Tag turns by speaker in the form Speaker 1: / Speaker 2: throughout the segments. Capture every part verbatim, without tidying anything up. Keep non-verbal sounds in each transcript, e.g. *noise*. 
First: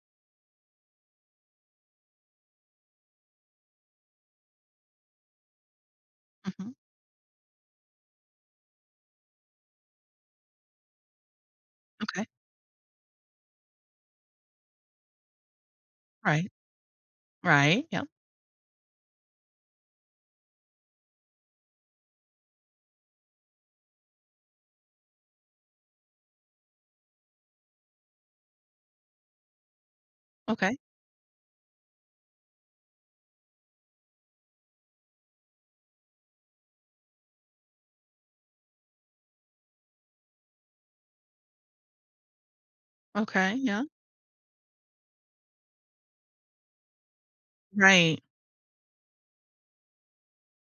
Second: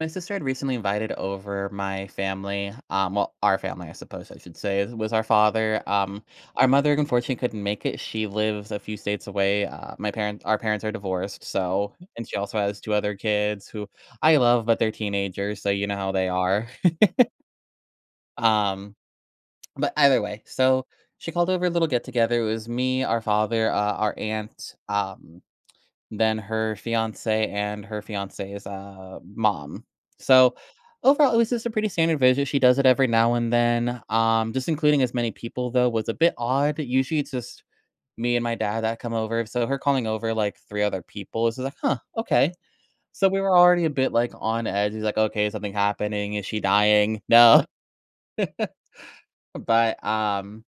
Speaker 1: My sister had recently invited over my family. Um, well, our family, I suppose I should say, is- was our father. Um, our
Speaker 2: Mhm.
Speaker 1: mother, unfortunately, couldn't make it. She lives a few states away. Uh, my parents, our parents are divorced, so
Speaker 2: Okay.
Speaker 1: and she also has two other kids who I love, but they're teenagers, so you know how they
Speaker 2: Right.
Speaker 1: are. *laughs*
Speaker 2: Right. Yeah.
Speaker 1: Um, but either way, so she called over a little get together. It was me, our father, uh, our aunt. Um, than her fiancé and her fiancé's, uh, mom. So,
Speaker 2: Okay.
Speaker 1: overall, it was just a pretty standard visit. She does it every now and then. Um, just including as many people, though, was a bit odd. Usually it's just me and my dad that come over, so her calling over, like, three other people is just like, "Huh, okay." So we
Speaker 2: Okay.
Speaker 1: were
Speaker 2: Yeah.
Speaker 1: already a bit, like, on edge. He's like, "Okay, is something happening? Is she dying? No." *laughs*
Speaker 2: Right.
Speaker 1: But, um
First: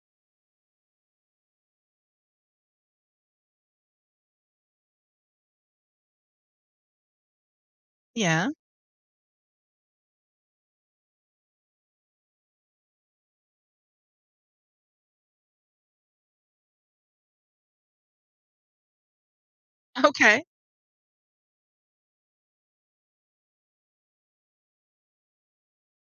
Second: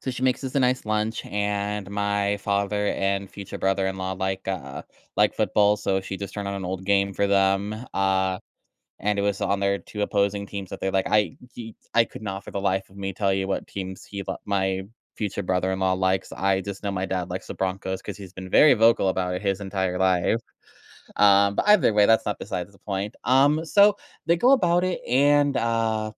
Speaker 1: So she makes us a nice lunch, and my father and future brother-in-law like, uh, like football, so she just turned on an old game for them, uh,
Speaker 2: Yeah.
Speaker 1: and it was on their two opposing teams that they're like, I ye I could not for the life of me tell you what teams he li my future brother-in-law likes. I just know my dad likes the Broncos because 'cause he's been very vocal about it his entire life,
Speaker 2: Okay.
Speaker 1: um, but either way, that's not besides the point. Um, so they go about it and, uh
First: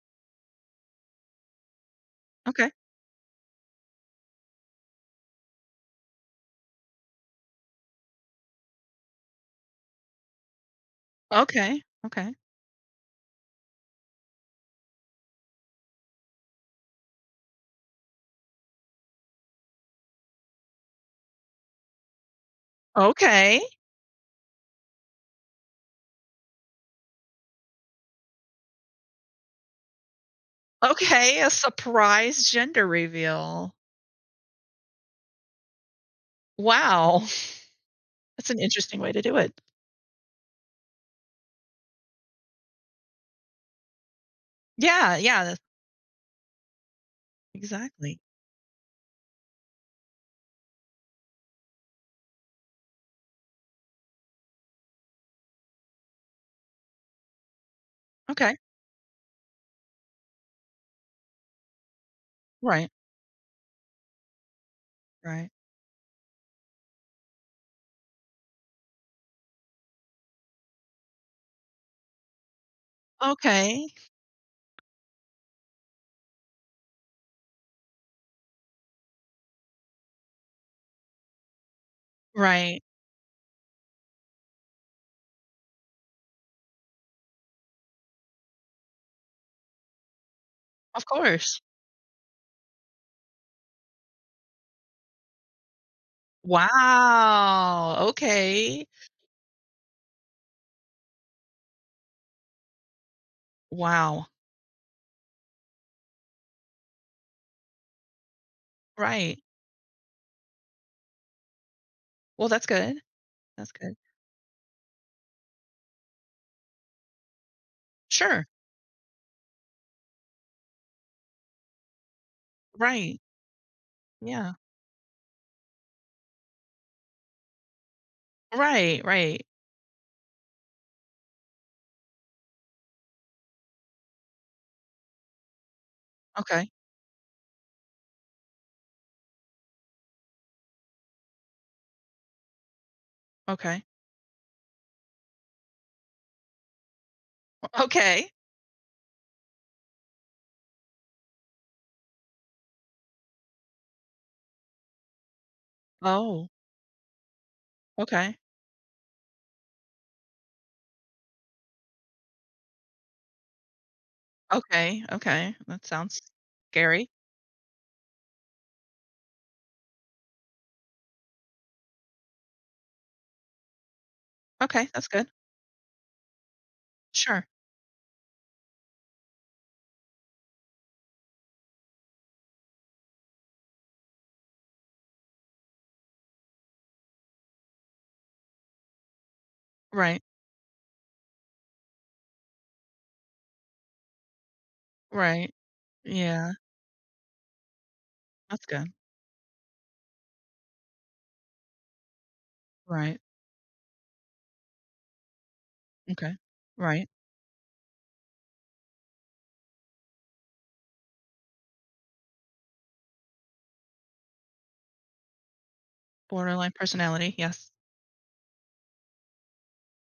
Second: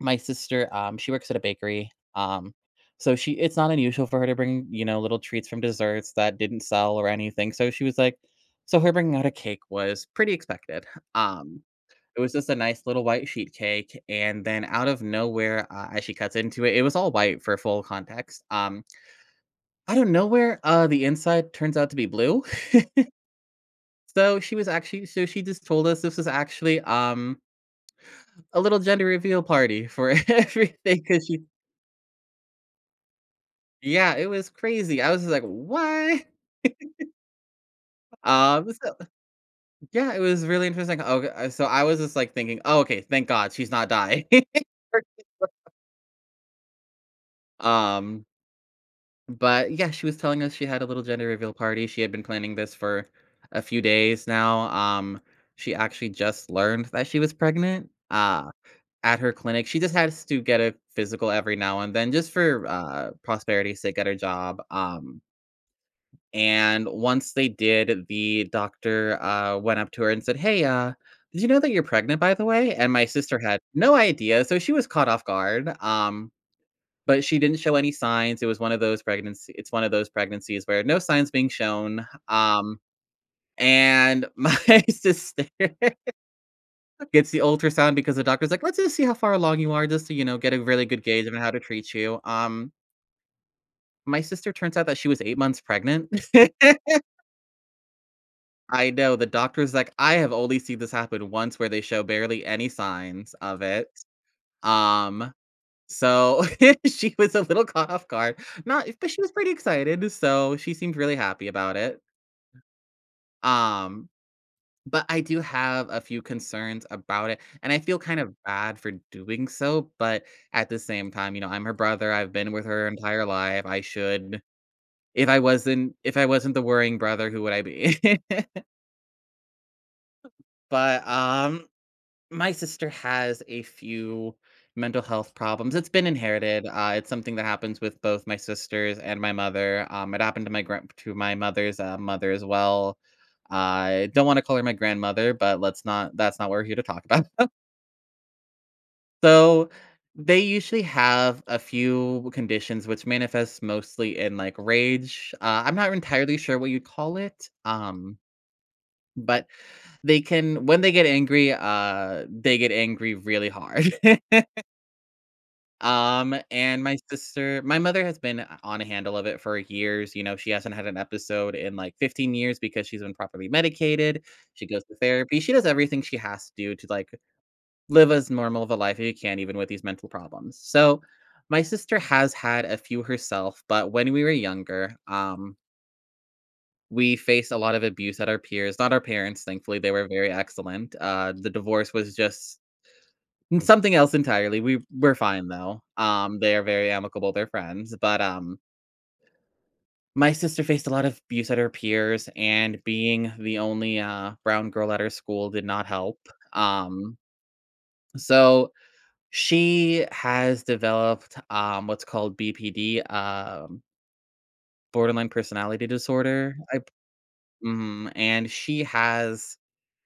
Speaker 1: my sister, um, she works at a bakery. Um,
Speaker 2: Okay.
Speaker 1: so she It's not unusual for her to bring, you know, little treats from desserts that didn't sell or anything. So she was like, so her bringing out a cake was pretty expected. Um,
Speaker 2: Okay.
Speaker 1: it was
Speaker 2: Okay.
Speaker 1: just a nice little white sheet cake, and then out of nowhere, uh, as she cuts into it, it was all white for full context. Um, out of nowhere, uh, the inside turns out to be blue.
Speaker 2: Okay.
Speaker 1: *laughs* so she was actually, so she just told us this was actually um a little gender reveal party for *laughs* everything because
Speaker 2: Okay.
Speaker 1: she
Speaker 2: A surprise gender reveal.
Speaker 1: Yeah, it was crazy. I was just like, "What?"
Speaker 2: Wow. *laughs* That's an
Speaker 1: Um, so
Speaker 2: interesting way to do it.
Speaker 1: yeah, it was really interesting. Okay, uh, so I was just like thinking, "Oh, okay, thank God she's not dying." *laughs*
Speaker 2: Yeah. Yeah. That's exactly.
Speaker 1: Um, but yeah, she was telling us she had a little gender reveal party. She had been planning this for a few days now. Um, she actually just learned that she was pregnant uh,
Speaker 2: Okay.
Speaker 1: at her clinic. She just has to get a physical every now and then, just for
Speaker 2: Right.
Speaker 1: uh, prosperity's sake at her job. Um,
Speaker 2: Right.
Speaker 1: And once they did, the doctor, uh, went up to her and said, "Hey, uh, did you know that you're pregnant, by the way?" And my sister had
Speaker 2: Okay.
Speaker 1: no idea, so she was caught off guard, um, but she didn't show any signs. It was one of those pregnancy it's one of those pregnancies where no signs being shown, um,
Speaker 2: Right.
Speaker 1: and *laughs* my sister *laughs* gets the ultrasound because the doctor's like, "Let's just see how far along you are just to, you know, get a really good
Speaker 2: Of
Speaker 1: gauge on how
Speaker 2: course.
Speaker 1: to treat you." Um, my sister turns out that she was eight months pregnant. *laughs*
Speaker 2: Wow. Okay.
Speaker 1: I know, the doctor's like, "I have only seen this happen once where they show barely any signs of it."
Speaker 2: Wow.
Speaker 1: Um, so *laughs* she was a little caught off guard. Not eh, but she was
Speaker 2: Right.
Speaker 1: pretty excited, so she seemed really happy about it.
Speaker 2: Well, that's good. That's good.
Speaker 1: Um, but I do have a few concerns about it, and I feel kind of
Speaker 2: Sure.
Speaker 1: bad for doing so, but at the same time, you know, I'm her brother, I've been with her
Speaker 2: Right.
Speaker 1: entire life, I should
Speaker 2: Yeah.
Speaker 1: if I wasn't if I wasn't the worrying brother, who would I be? *laughs*
Speaker 2: Right. Right.
Speaker 1: But, um My sister has a few mental health problems. It's been inherited.
Speaker 2: Okay.
Speaker 1: Uh, it's something that happens with both my sisters and my mother. Um, it happened to my grand to my mother's uh, mother as well.
Speaker 2: Okay.
Speaker 1: I don't want to call her my grandmother, but let's not. That's not what we're here to talk about. *laughs*
Speaker 2: Okay.
Speaker 1: So they usually have a few conditions which manifests mostly in like rage. Uh, I'm not entirely
Speaker 2: Oh,
Speaker 1: sure what you'd call it. Um,
Speaker 2: okay.
Speaker 1: but they can when they get angry uh they get angry really hard. *laughs*
Speaker 2: Okay, okay. That sounds
Speaker 1: Um, and my
Speaker 2: scary.
Speaker 1: sister my mother has been uh, on a handle of it for years. You know, she hasn't had an episode in, like, fifteen years because she's been properly medicated, she goes
Speaker 2: Okay,
Speaker 1: to
Speaker 2: that's good.
Speaker 1: therapy, she does everything she has to do to, like,
Speaker 2: Sure.
Speaker 1: live as normal of a life as you can even with these mental problems. So, my sister has had a few herself, but when we were younger, um, we faced a lot of abuse at our peers, not our parents, thankfully, they were
Speaker 2: Right,
Speaker 1: very excellent. Uh, the divorce was just Mm, something else entirely. We we're fine
Speaker 2: right.
Speaker 1: though. Um,
Speaker 2: Yeah,
Speaker 1: they are very amicable, they're friends, but, um,
Speaker 2: that's good.
Speaker 1: my sister faced a lot of abuse at her peers, and
Speaker 2: Right.
Speaker 1: being the only, uh, brown girl at her school did not help.
Speaker 2: Okay. Right.
Speaker 1: Um, so she has developed, um, what's called B P D, um, borderline personality disorder.
Speaker 2: Borderline
Speaker 1: I b
Speaker 2: personality, yes.
Speaker 1: Mhm. And she has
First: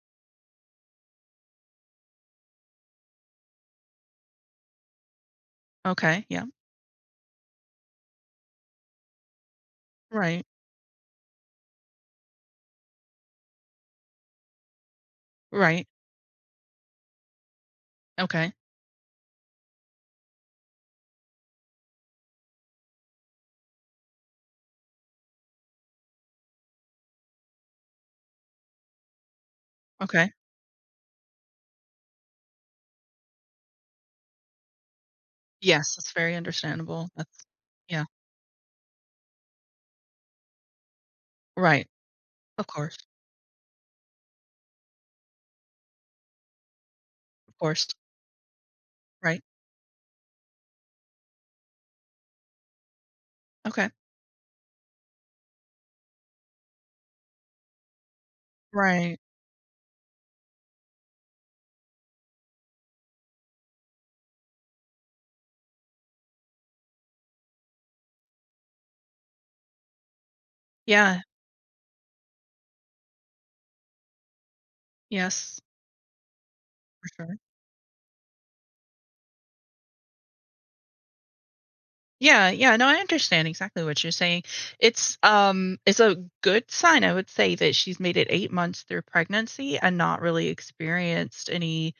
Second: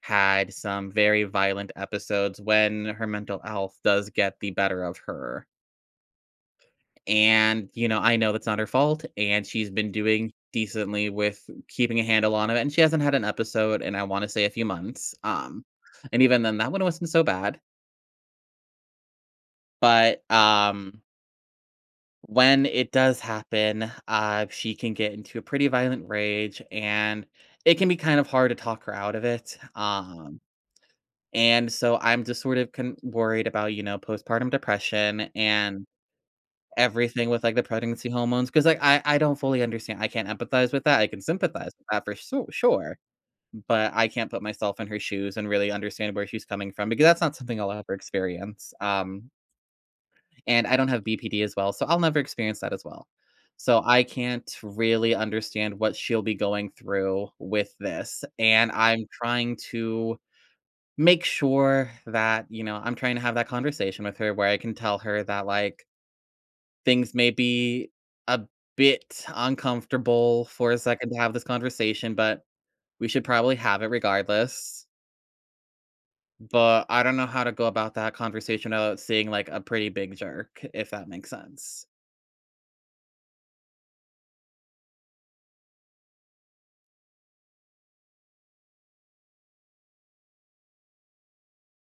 Speaker 1: had some very violent episodes when her mental health does get the better of her.
Speaker 2: Okay, yeah.
Speaker 1: And, you know, I know that's not her fault, and she's been doing
Speaker 2: Right,
Speaker 1: decently with keeping a handle on it, and she hasn't had an episode in, I wanna say, a few months. um,
Speaker 2: right.
Speaker 1: and even then, that one wasn't so bad,
Speaker 2: Okay,
Speaker 1: but, um, when it does happen, uh, she can get into a pretty violent rage, and it can be kind of hard to talk her out of it.
Speaker 2: okay.
Speaker 1: Um, and so I'm just sort of con worried about, you know, postpartum depression and
Speaker 2: Yes, that's very understandable.
Speaker 1: everything with,
Speaker 2: That's
Speaker 1: like, the
Speaker 2: yeah,
Speaker 1: pregnancy hormones, because like, I I don't fully understand, I can't empathize with that, I can sympathize with
Speaker 2: right.
Speaker 1: that for so
Speaker 2: Of
Speaker 1: sure,
Speaker 2: course,
Speaker 1: but I can't put myself in her shoes and really understand where she's coming from because that's not
Speaker 2: of
Speaker 1: something I'll
Speaker 2: course.
Speaker 1: ever experience. um,
Speaker 2: Right.
Speaker 1: and I don't have B P D as well, so I'll never experience that as well. So
Speaker 2: Okay.
Speaker 1: I can't really understand what she'll be going through with this, and I'm
Speaker 2: Right.
Speaker 1: trying to make sure that, you know, I'm trying to have that conversation with her where I can tell her that, like, things may be a bit uncomfortable for a second to
Speaker 2: Yeah,
Speaker 1: have this conversation, but we should probably have it regardless.
Speaker 2: yes,
Speaker 1: But I
Speaker 2: for
Speaker 1: don't know
Speaker 2: sure.
Speaker 1: how to go about that conversation without seeing like a pretty big jerk, if that makes sense.
Speaker 2: Yeah, yeah. No, I understand exactly what you're saying. It's um it's a good sign, I would say, that she's made it eight months through pregnancy and not really experienced any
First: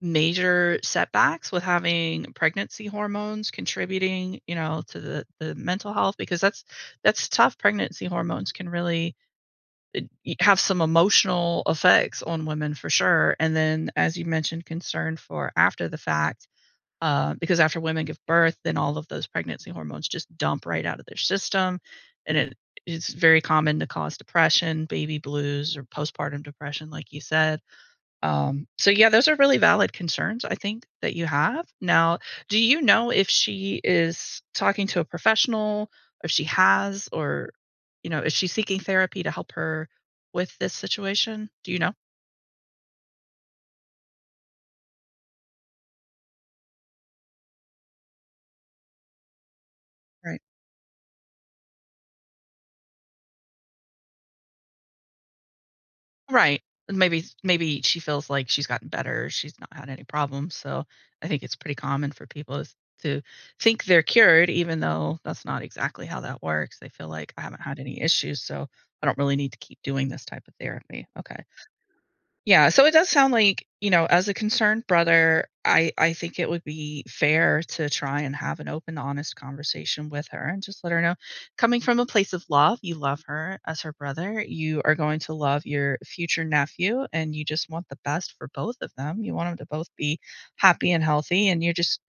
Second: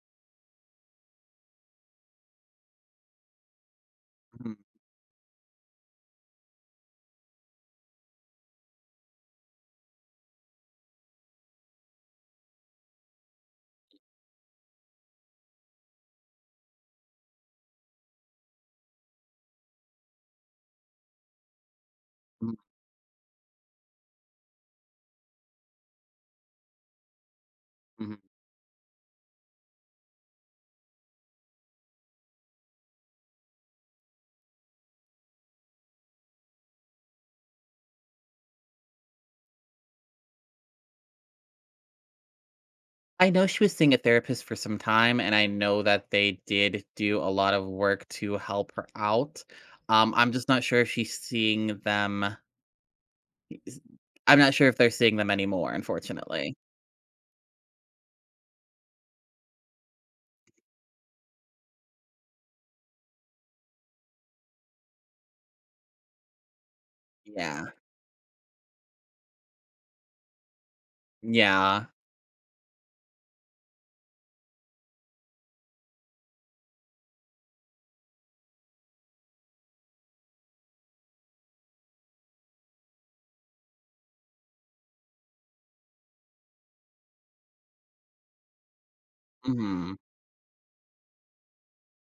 Speaker 2: major setbacks with having pregnancy hormones contributing, you
Speaker 1: Mhm,
Speaker 2: know, to the, the mental health because that's that's tough. Pregnancy hormones can really y- have some emotional effects on women for sure. And then as you mentioned, concern for after the fact uh, because after women give birth, then all of those pregnancy hormones just dump right out of their system, and
Speaker 1: mhm,
Speaker 2: it it's very common to cause depression, baby blues, or postpartum depression, like you said.
Speaker 1: mhm.
Speaker 2: Um, so yeah, those are really valid concerns I think that you have. Now, do you know if she is talking to a professional, if she has, or you know, is she seeking therapy to help her with this situation? Do you know?
Speaker 1: I know she was seeing a therapist for some time, and I know that they did do a lot of work to help her out. Um, I'm
Speaker 2: Right.
Speaker 1: just not sure if she's seeing them. I'm not sure if they're seeing them anymore, unfortunately.
Speaker 2: Right. And maybe maybe she feels like she's gotten better, she's not had any problems, so I think it's pretty common for people is to think they're cured even though that's not exactly how that works. They feel like, "I haven't
Speaker 1: Yeah.
Speaker 2: had any issues, so I don't really need to keep doing this type of therapy." Okay.
Speaker 1: Yeah.
Speaker 2: Yeah, so it does sound like, you know, as a concerned brother, I I think it would be fair to try and have an open, honest conversation with her and just let her know coming from a place of love, you love her as her brother. You are going to love your future nephew and you just want the best for both of them. You want them to both
Speaker 1: Mhm.
Speaker 2: be happy and healthy and you're just.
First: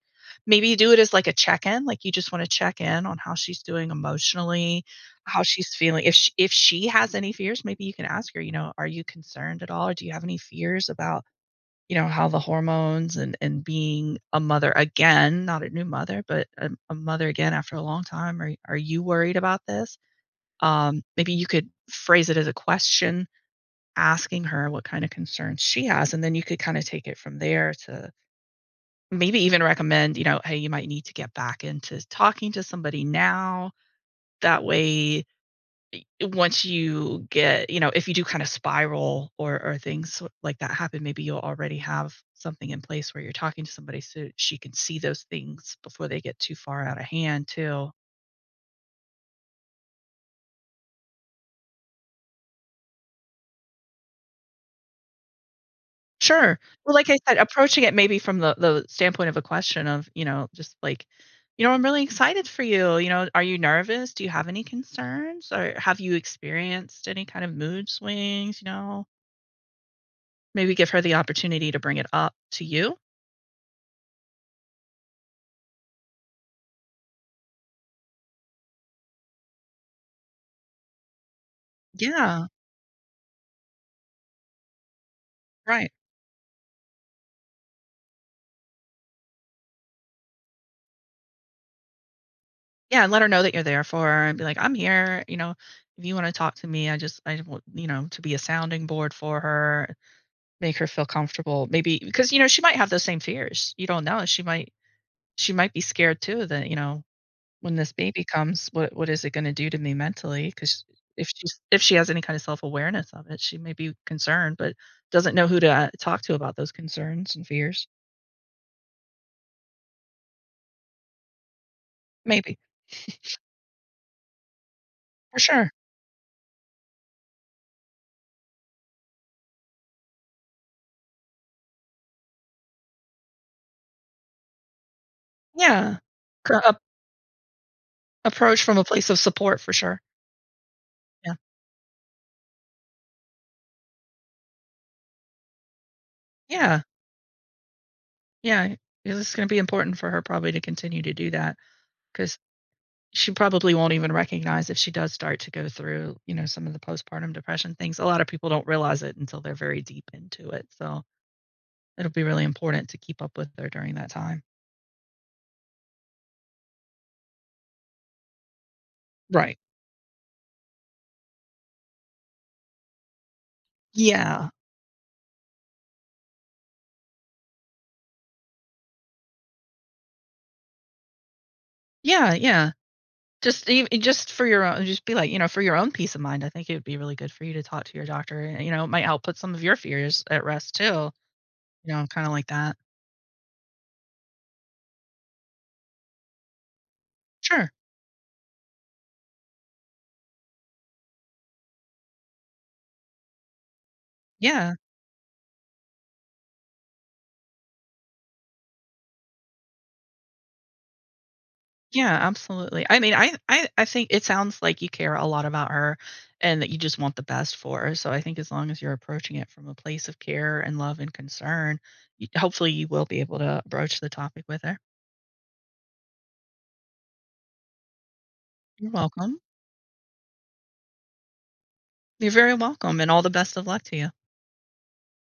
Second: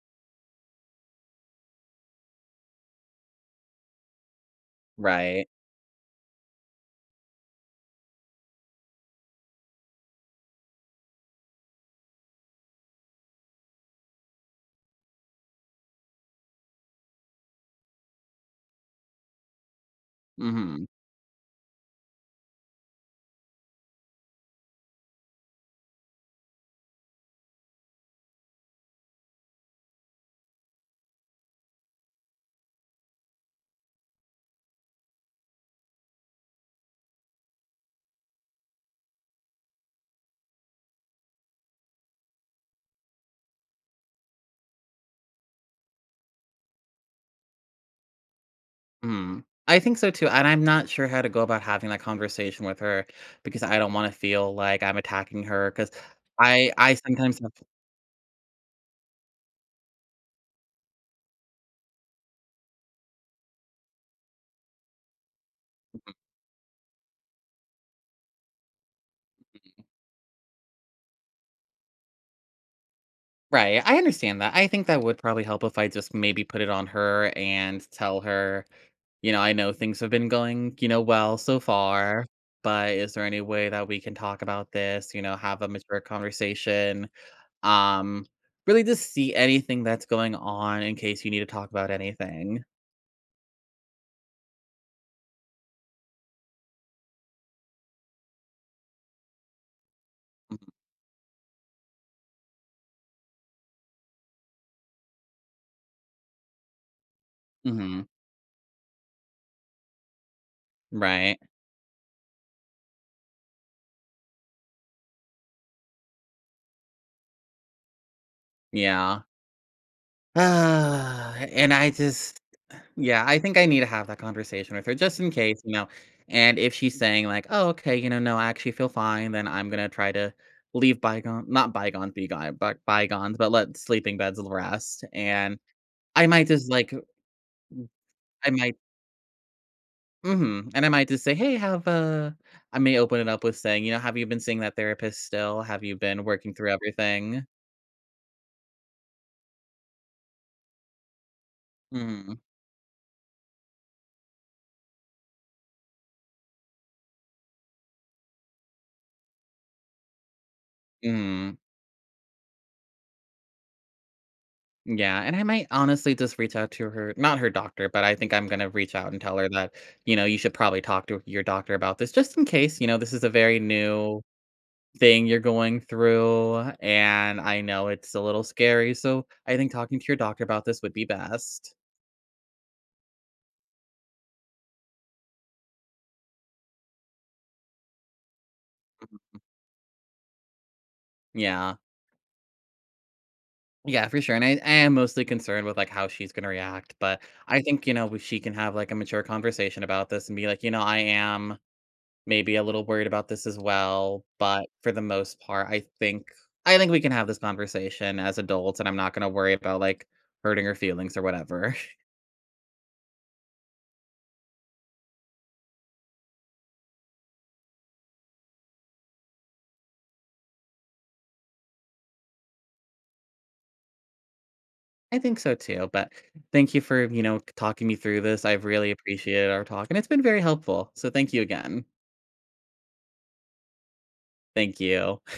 Speaker 2: Maybe you do it as, like, a check-in, like, you just wanna check in on how she's doing emotionally, how
Speaker 1: Right.
Speaker 2: she's feeling. If she if she has any fears, maybe you can ask her, you know, "Are you concerned at all, or do you have any fears about, you know, how the hormones and and being a mother again, not a new mother, but a a mother again after a long time, are are you worried about this?"
Speaker 1: Mhm.
Speaker 2: Um, maybe you could phrase it as a question, asking her what kinda concerns she has, and then you could kinda take it from there to maybe even recommend, you know, hey, you might need to get back into talking to somebody now. That way, once you get, you know, if you do kind of spiral or or things sor- like that happen, maybe you'll already have something in place where you're talking to somebody so she can see those things before they get too far out of hand too.
Speaker 1: Mhm. I think so too, and I'm not sure how to go about having that conversation with her because I don't wanna feel like I'm attacking her. Because
Speaker 2: Sure.
Speaker 1: I
Speaker 2: Well,
Speaker 1: I
Speaker 2: like I said,
Speaker 1: sometimes have
Speaker 2: approaching it maybe from the the standpoint of a question of, you know, just like, you know, "I'm really excited for you, you know, are you nervous? Do you have any concerns? Or have you experienced any kind of mood swings?" You know? Maybe give her the opportunity to bring it up to you.
Speaker 1: Right, I understand that. I think that would probably help if I just maybe put it on her and tell her, you know, "I know things have been going, you know, well so far,
Speaker 2: Yeah,
Speaker 1: but is there any way that we can talk about this?" You know, have a
Speaker 2: right.
Speaker 1: mature conversation. Um, Really just see anything that's going on in case you need to talk about anything.
Speaker 2: Yeah, and let her know that you're there for her and be like, "I'm here, you know, if you wanna talk to me, I just I want, you know, to be a sounding board for her," make her feel comfortable. Maybe because, you know, she might have those same fears. You don't know. She might she might be scared too that, you know, when this
Speaker 1: Mhm.
Speaker 2: baby comes, what what is it gonna do to me mentally? Because if
Speaker 1: Right.
Speaker 2: she's if she has any kind of self-awareness of it, she may be concerned, but doesn't know who to, uh, talk to about those concerns and fears.
Speaker 1: Yeah. Uh, And I just
Speaker 2: Maybe.
Speaker 1: yeah, I think I need to have that conversation with her just in
Speaker 2: For
Speaker 1: case,
Speaker 2: sure.
Speaker 1: you know. And if she's saying like, "Oh, okay, you know, no, I actually feel fine," then I'm gonna try to leave bygone not bygones be gone, but bygones, but let sleeping beds rest. And
Speaker 2: Yeah.
Speaker 1: I might
Speaker 2: Cor
Speaker 1: just
Speaker 2: ap
Speaker 1: like I
Speaker 2: Approach
Speaker 1: might
Speaker 2: from a place of support for sure.
Speaker 1: mhm, and I might just
Speaker 2: Yeah.
Speaker 1: say, "Hey, have uh" I may open it up with saying, you know, "Have you been seeing that therapist still? Have you been working through
Speaker 2: Yeah.
Speaker 1: everything?"
Speaker 2: Yeah. It's gonna be important for her probably to continue to do that because
Speaker 1: Mhm.
Speaker 2: she probably won't even recognize if she does start to go through, you know, some of the postpartum depression things. A lot of people don't realize it until they're very deep into it. So
Speaker 1: Mhm.
Speaker 2: it'll be really important to keep up with her during that time.
Speaker 1: Yeah, and I might honestly just reach out to her not her doctor, but I think I'm gonna reach out and tell her
Speaker 2: Right.
Speaker 1: that, you know, you should probably talk to your doctor about this just in case, you know, this is a very new
Speaker 2: Yeah.
Speaker 1: thing you're going through, and I know it's a little scary, so I think talking to your doctor about this would be best.
Speaker 2: Yeah. Yeah. Just even just for your own, just be like, you know, for your own peace of mind, I think it would be really good for you to talk to your doctor. And, you know, it might help put
Speaker 1: Mhm.
Speaker 2: some of your fears at rest too,
Speaker 1: Yeah.
Speaker 2: you know, kind of like that.
Speaker 1: Yeah, for sure, and I I am mostly concerned with, like, how she's gonna react, but I
Speaker 2: Sure.
Speaker 1: think, you know, we she can have, like, a mature conversation about this and be like, "You know, I am" maybe a little worried about this as well, but
Speaker 2: Yeah.
Speaker 1: for the most part, I think I think we can have this conversation as adults, and I'm not gonna worry about, like, hurting her feelings or whatever.
Speaker 2: Yeah, absolutely. I mean, I I I think it sounds like you care a lot about her and that you just want the best for her. So I think as long as you're approaching it from a place of care and love and concern, you, hopefully you will be able to broach the topic with her.
Speaker 1: *laughs* I think so too, but thank you for, you know, talking me through this. I've
Speaker 2: You're
Speaker 1: really
Speaker 2: welcome.
Speaker 1: appreciated our talk, and it's been very helpful, so thank you again.
Speaker 2: You're very welcome and all the best of luck to you.
Speaker 1: Thank you.